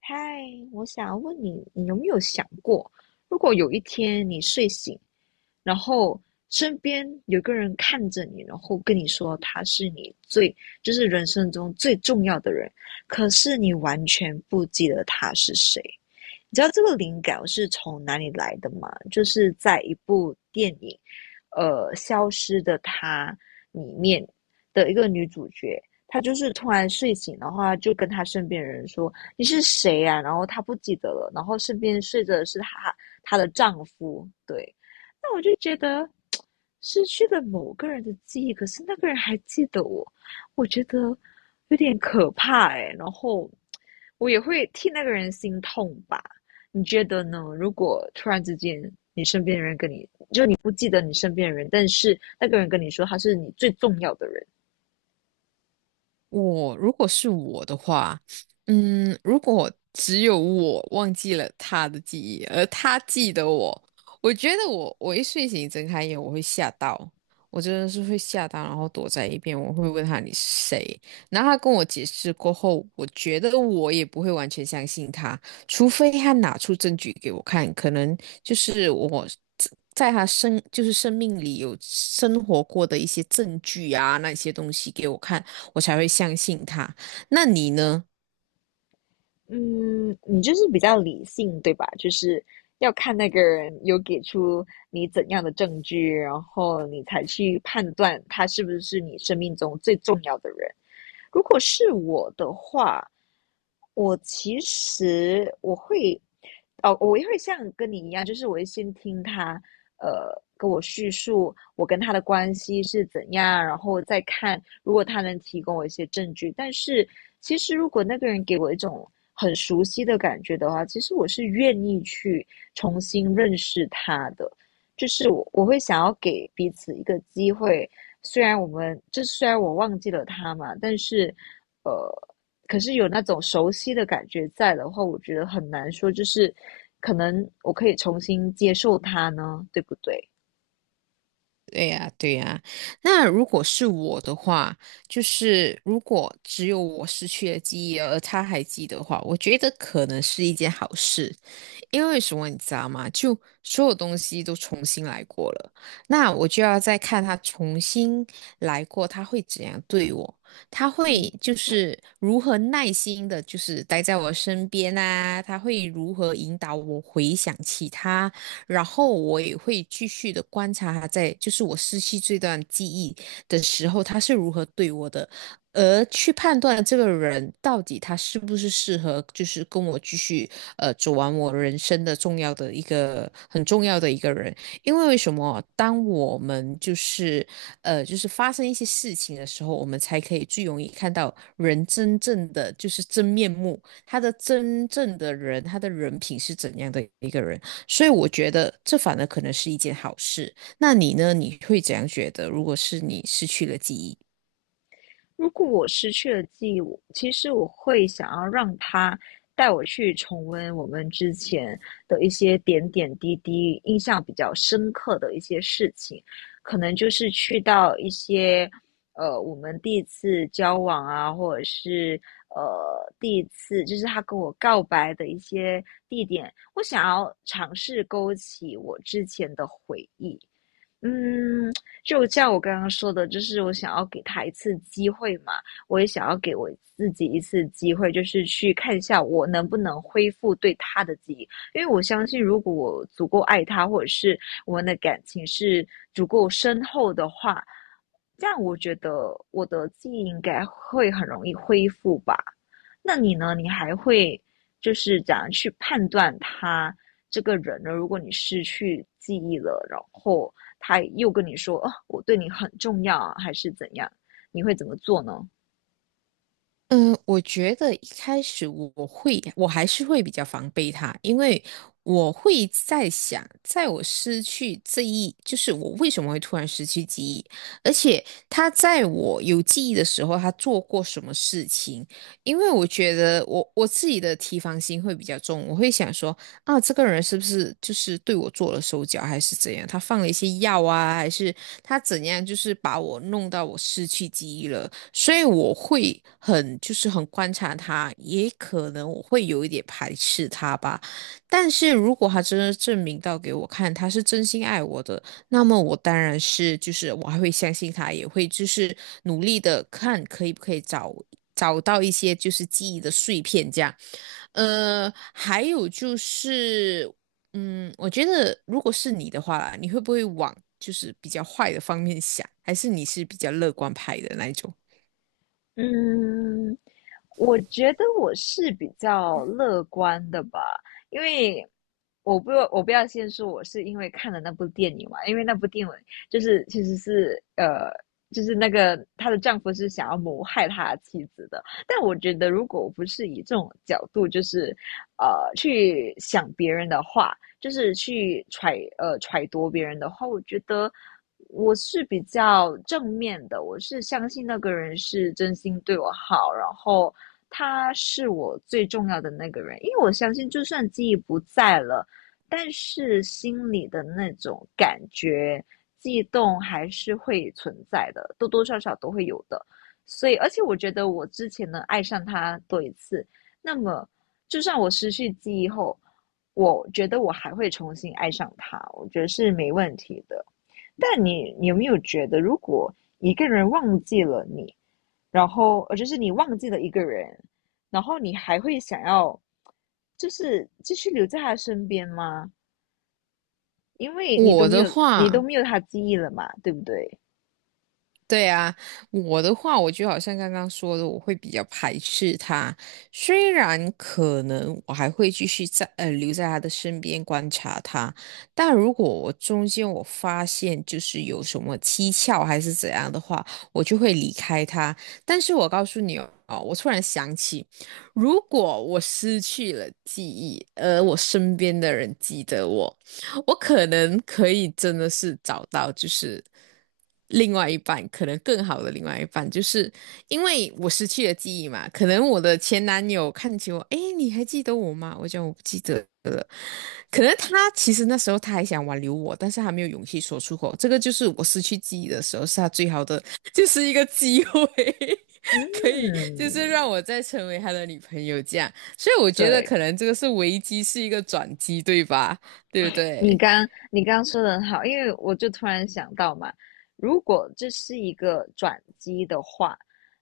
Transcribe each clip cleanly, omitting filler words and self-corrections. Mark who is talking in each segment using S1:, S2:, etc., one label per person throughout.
S1: 嗨，我想问你，你有没有想过，如果有一天你睡醒，然后身边有个人看着你，然后跟你说他是你最，就是人生中最重要的人，可是你完全不记得他是谁，你知道这个灵感是从哪里来的吗？就是在一部电影，《消失的她》里面的一个女主角，她就是突然睡醒，的话，就跟她身边的人说："你是谁啊？"然后她不记得了，然后身边睡着的是她的丈夫。对，那我就觉得失去了某个人的记忆，可是那个人还记得我，我觉得有点可怕然后我也会替那个人心痛吧。你觉得呢？如果突然之间你身边的人跟你，你不记得你身边的人，但是那个人跟你说他是你最重要的人。
S2: 我如果是我的话，嗯，如果只有我忘记了他的记忆，而他记得我，我觉得我一睡醒睁开眼，我会吓到，我真的是会吓到，然后躲在一边，我会问他你是谁，然后他跟我解释过后，我觉得我也不会完全相信他，除非他拿出证据给我看，可能就是我在在他生就是生命里有生活过的一些证据啊，那些东西给我看。我才会相信他。那你呢？
S1: 嗯，你就是比较理性，对吧？就是要看那个人有给出你怎样的证据，然后你才去判断他是不是你生命中最重要的人。如果是我的话，我其实我会，哦，我也会像跟你一样，就是我会先听他，跟我叙述我跟他的关系是怎样，然后再看如果他能提供我一些证据。但是其实如果那个人给我一种很熟悉的感觉的话，其实我是愿意去重新认识他的，就是我会想要给彼此一个机会，虽然我忘记了他嘛，呃，可是有那种熟悉的感觉在的话，我觉得很难说，就是可能我可以重新接受他呢，对不对？
S2: 对呀，对呀。那如果是我的话，就是如果只有我失去了记忆，而他还记得的话，我觉得可能是一件好事。因为什么你知道吗？就所有东西都重新来过了，那我就要再看他重新来过，他会怎样对我？他会
S1: 嗯。
S2: 就是如何耐心的，就是待在我身边啊？他会如何引导我回想起他？然后我也会继续的观察他在，就是我失去这段记忆的时候，他是如何对我的，而去判断这个人到底他是不是适合，就是跟我继续走完我人生的重要的一个很重要的一个人。因为为什么？当我们就是发生一些事情的时候，我们才可以最容易看到人真正的就是真面目，他的真正的人，他的人品是怎样的一个人。所以我觉得这反而可能是一件好事。那你呢？你会怎样觉得？如果是你失去了记忆？
S1: 如果我失去了记忆，我其实我会想要让他带我去重温我们之前的一些点点滴滴，印象比较深刻的一些事情，可能就是去到一些我们第一次交往啊，或者是第一次就是他跟我告白的一些地点，我想要尝试勾起我之前的回忆。嗯，就像我刚刚说的，就是我想要给他一次机会嘛，我也想要给我自己一次机会，就是去看一下我能不能恢复对他的记忆，因为我相信，如果我足够爱他，或者是我们的感情是足够深厚的话，这样我觉得我的记忆应该会很容易恢复吧。那你呢？你还会就是怎样去判断他？这个人呢，如果你失去记忆了，然后他又跟你说，哦，我对你很重要啊，还是怎样，你会怎么做呢？
S2: 嗯，我觉得一开始我会，我还是会比较防备他，因为我会在想，在我失去这一，就是我为什么会突然失去记忆，而且他在我有记忆的时候，他做过什么事情？因为我觉得我自己的提防心会比较重，我会想说，啊，这个人是不是就是对我做了手脚，还是怎样？他放了一些药啊，还是他怎样？就是把我弄到我失去记忆了。所以我会很就是很观察他，也可能我会有一点排斥他吧。但是如果他真的证明到给我看他是真心爱我的，那么我当然是就是我还会相信他，也会就是努力的看可以不可以找到一些就是记忆的碎片这样。还有就是，嗯，我觉得如果是你的话啦你会不会往就是比较坏的方面想，还是你是比较乐观派的那一种？
S1: 嗯，我觉得我是比较乐观的吧，因为我不要先说我是因为看了那部电影嘛，因为那部电影就是其实是就是那个她的丈夫是想要谋害她妻子的，但我觉得如果不是以这种角度，就是去想别人的话，就是去揣度别人的话，我觉得我是比较正面的，我是相信那个人是真心对我好，然后他是我最重要的那个人，因为我相信就算记忆不在了，但是心里的那种感觉。悸动还是会存在的，多多少少都会有的。所以，而且我觉得我之前呢爱上他多一次，那么，就算我失去记忆后，我觉得我还会重新爱上他，我觉得是没问题的。但你有没有觉得，如果一个人忘记了你，然后就是你忘记了一个人，然后你还会想要，就是继续留在他身边吗？因为你都
S2: 我
S1: 没
S2: 的
S1: 有，你都
S2: 话。
S1: 没有他记忆了嘛，对不对？
S2: 对啊，我的话，我就好像刚刚说的，我会比较排斥他。虽然可能我还会继续在留在他的身边观察他，但如果我中间发现就是有什么蹊跷还是怎样的话，我就会离开他。但是我告诉你哦，哦我突然想起，如果我失去了记忆，而我身边的人记得我。我可能可以真的是找到，就是另外一半，可能更好的另外一半，就是因为我失去了记忆嘛，可能我的前男友看起我，诶，你还记得我吗？我讲我不记得了，可能他其实那时候他还想挽留我，但是他没有勇气说出口，这个就是我失去记忆的时候，是他最好的，就是一个机会。
S1: 嗯，
S2: 可以，就是让我再成为他的女朋友这样，所以我觉得
S1: 对。
S2: 可能这个是危机，是一个转机，对吧？对不
S1: 你
S2: 对？
S1: 刚你刚说的很好，因为我就突然想到嘛，如果这是一个转机的话，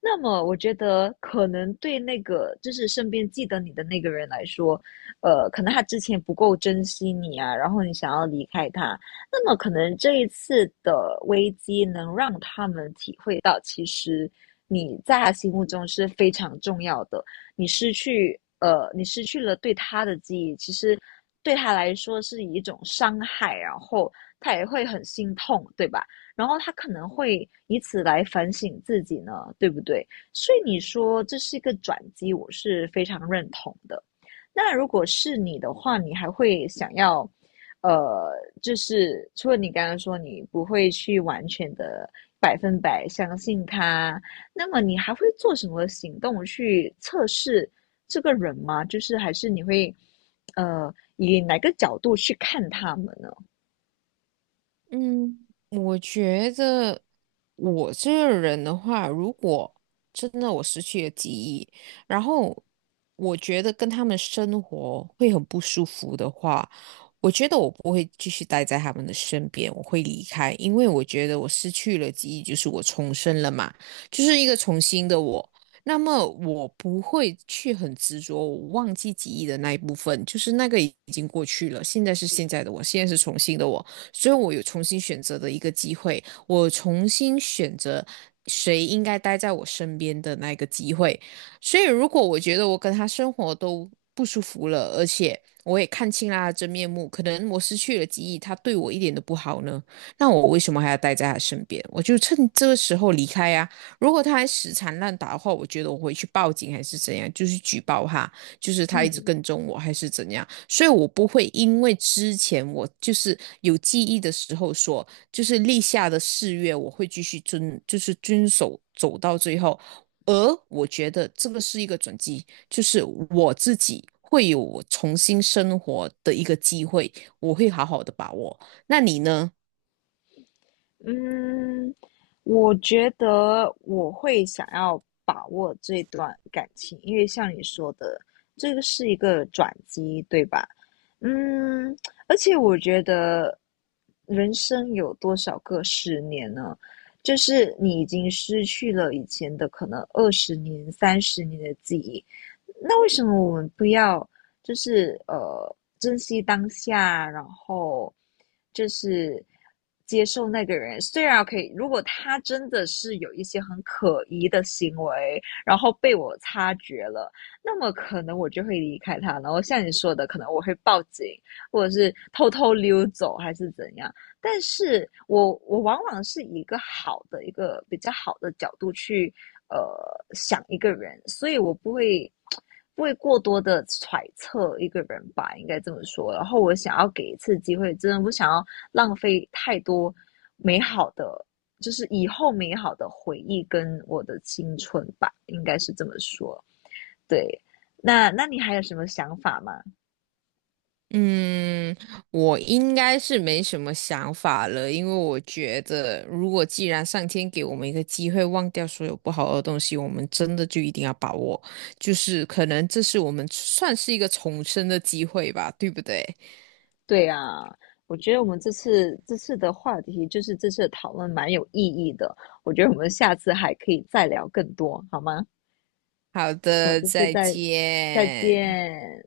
S1: 那么我觉得可能对那个就是身边记得你的那个人来说，可能他之前不够珍惜你啊，然后你想要离开他，那么可能这一次的危机能让他们体会到，其实你在他心目中是非常重要的，你失去了对他的记忆，其实对他来说是一种伤害，然后他也会很心痛，对吧？然后他可能会以此来反省自己呢，对不对？所以你说这是一个转机，我是非常认同的。那如果是你的话，你还会想要，呃，就是除了你刚刚说你不会去完全的百分百相信他，那么你还会做什么行动去测试这个人吗？就是还是你会，以哪个角度去看他们呢？
S2: 嗯，我觉得我这个人的话，如果真的我失去了记忆，然后我觉得跟他们生活会很不舒服的话，我觉得我不会继续待在他们的身边，我会离开，因为我觉得我失去了记忆，就是我重生了嘛，就是一个重新的我。那么我不会去很执着，我忘记记忆的那一部分，就是那个已经过去了，现在是现在的我，现在是重新的我。所以我有重新选择的一个机会，我重新选择谁应该待在我身边的那个机会。所以，如果我觉得我跟他生活都不舒服了，而且我也看清了他的真面目，可能我失去了记忆，他对我一点都不好呢，那我为什么还要待在他身边？我就趁这个时候离开呀、如果他还死缠烂打的话，我觉得我回去报警还是怎样，就是举报他。就是他一直
S1: 嗯
S2: 跟踪我还是怎样，所以我不会因为之前我就是有记忆的时候说，就是立下的誓约，我会继续遵，就是遵守走到最后。而我觉得这个是一个转机，就是我自己会有重新生活的一个机会，我会好好的把握。那你呢？
S1: 嗯，我觉得我会想要把握这段感情，因为像你说的，这个是一个转机，对吧？嗯，而且我觉得人生有多少个十年呢？就是你已经失去了以前的可能20年、30年的记忆，那为什么我们不要就是珍惜当下，然后就是接受那个人。虽然可以，如果他真的是有一些很可疑的行为，然后被我察觉了，那么可能我就会离开他。然后像你说的，可能我会报警，或者是偷偷溜走，还是怎样。但是我往往是以一个比较好的角度去呃想一个人，所以我不会过多的揣测一个人吧，应该这么说。然后我想要给一次机会，真的不想要浪费太多美好的，就是以后美好的回忆跟我的青春吧，应该是这么说。对，那你还有什么想法吗？
S2: 嗯，我应该是没什么想法了，因为我觉得，如果既然上天给我们一个机会，忘掉所有不好的东西，我们真的就一定要把握。就是可能这是我们算是一个重生的机会吧，对不对？
S1: 对呀，我觉得我们这次的话题就是这次的讨论蛮有意义的，我觉得我们下次还可以再聊更多，好吗？
S2: 好
S1: 我们
S2: 的，
S1: 这次
S2: 再
S1: 再再
S2: 见。
S1: 见。